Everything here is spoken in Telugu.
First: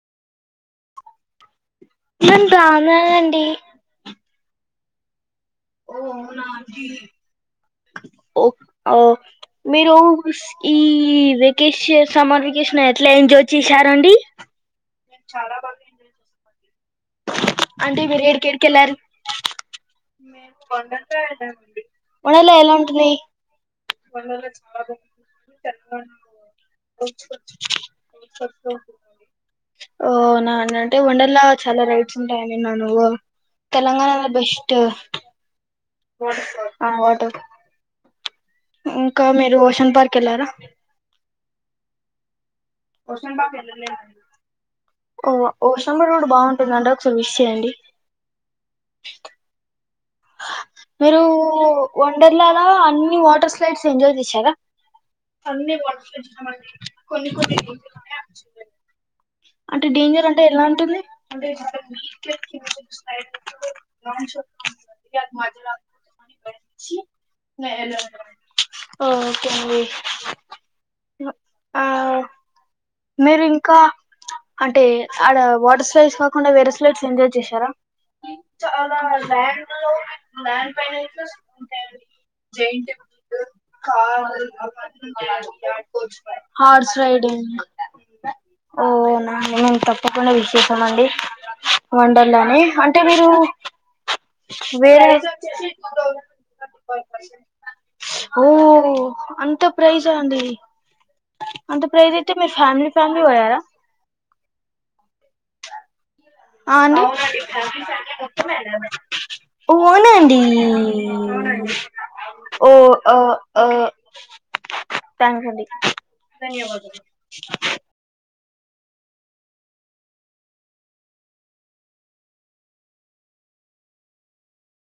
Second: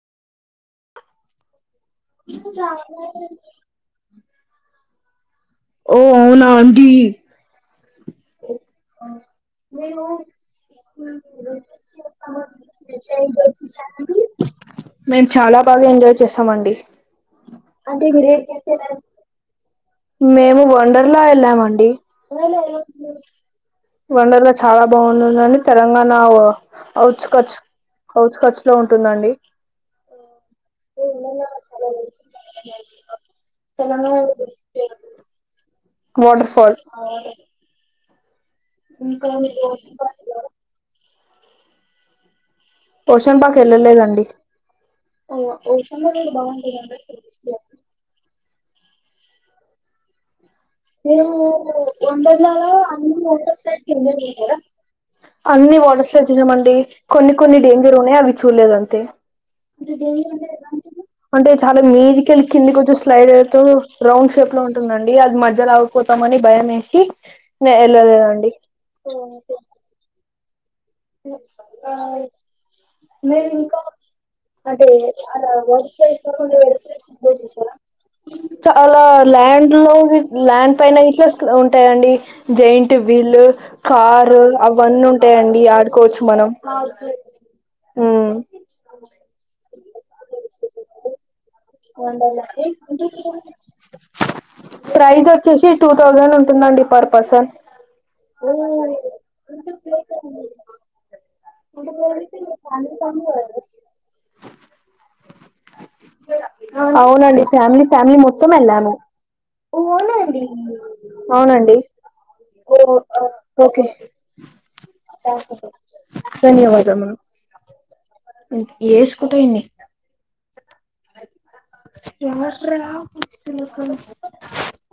నెన్ రాలేనండి ఓ అవునా అండి ఓ ఓ మీరు ఈ వెకేషన్ సమ్మర్ వెకేషన్ ఎట్లా ఎంజాయ్ చేసారండి మేము చాలా బాగా ఎంజాయ్ చేసామండి అంటే మీరు ఏడేడ్కిళ్ళారు మేము వండర్లా వెళ్ళామండి ఉండలా ఎలా ఉంటున్నాయి వండర్లా చాలా బాగుంటుందండి తెలంగాణ ఔట్కట్స్ ఔట్కట్స్ లో ఉంటుందండి ఒ అవునా అండి అంటె వండర్లా చ చాలా రైడ్స్ ఉంటాయని విన్నాను తెలంగాణ లో బెస్ట్ వాటర్ఫల్ ఆ వాటర్ ఇంకా మీరు ఓషన్ పార్క్ వెళ్ళారా ఓషన్పాకు వెళ్ళలేదండి ఓ అయ్యో ఓషన్ కూడా పార్క్ బాగుంటుందండి బాగుంటుందంట ఒకసారి విష్ చేయండి మీరు నేను వండర్లాలో అన్ని వాటర్ ఒకటే స్లైడ్స్ ఎంజాయ్ చేశారా సారి అన్ని వాటర్స్చ్చినామండి కొన్ని కొన్ని డేంజర్ ఉన్నాయి అవి చూడలేదు అంతే అంటే డేంజర్ అంటే ఎలా ఉంటుంది అంటే చాలా మ్యూజికల్ కింది కొం స్లైడ్ అవుతు రౌండ్ షేప్ ఉంటుందండి అది మధ్ ధ్యలో అగిపోతామని భయం వేసి ఇంగ వెళ్ళలేదండి ఓకే అండి ఆ మీరు ఇంకా అంటే ఆడ అలా వాటర్ స్లైడ్స్ వైజతకు కాకుండా వేరే స్లైడ్స్ వెై ఎంజాయ్ చేసార చేశారా చాల ల్యాండ్ లో ల్యాండ్ పైన ఇట్లా ఉంటాయండి జైంట్ వీల్ కార్ అవ్వని ఉంటాయండి ఆడుకోవచ్చు మనం హార్స్ రైడింగ్ మ్మ్ ఓనా మేము తప్పకుండా విశేసామండి వండన్డని అంటే మీరు వేళ ప్రైజ్ వచ్చేసి టూ థౌజండ్ ఉంటుందండి పర్ పర్సన్ ఓ అంత ప్రైజ్ అండి అంత ప్రైస్ అయితే మీ ఫ్యామిలీ ఫ్యామిలీ పోయారా? ఆ అండి అవునండి ఫ్యామిలీ ఫ్యామిలీ మొత్తం వెళ్ళాము. ఓన్నండి అవునండి అవునండి ఓ అ ఓకే థ్యాంక్స్ అండి ధన్యవాదము ఉ ఏసుకుంట ఇన్ని ఎవర్ రా ని కొడుకు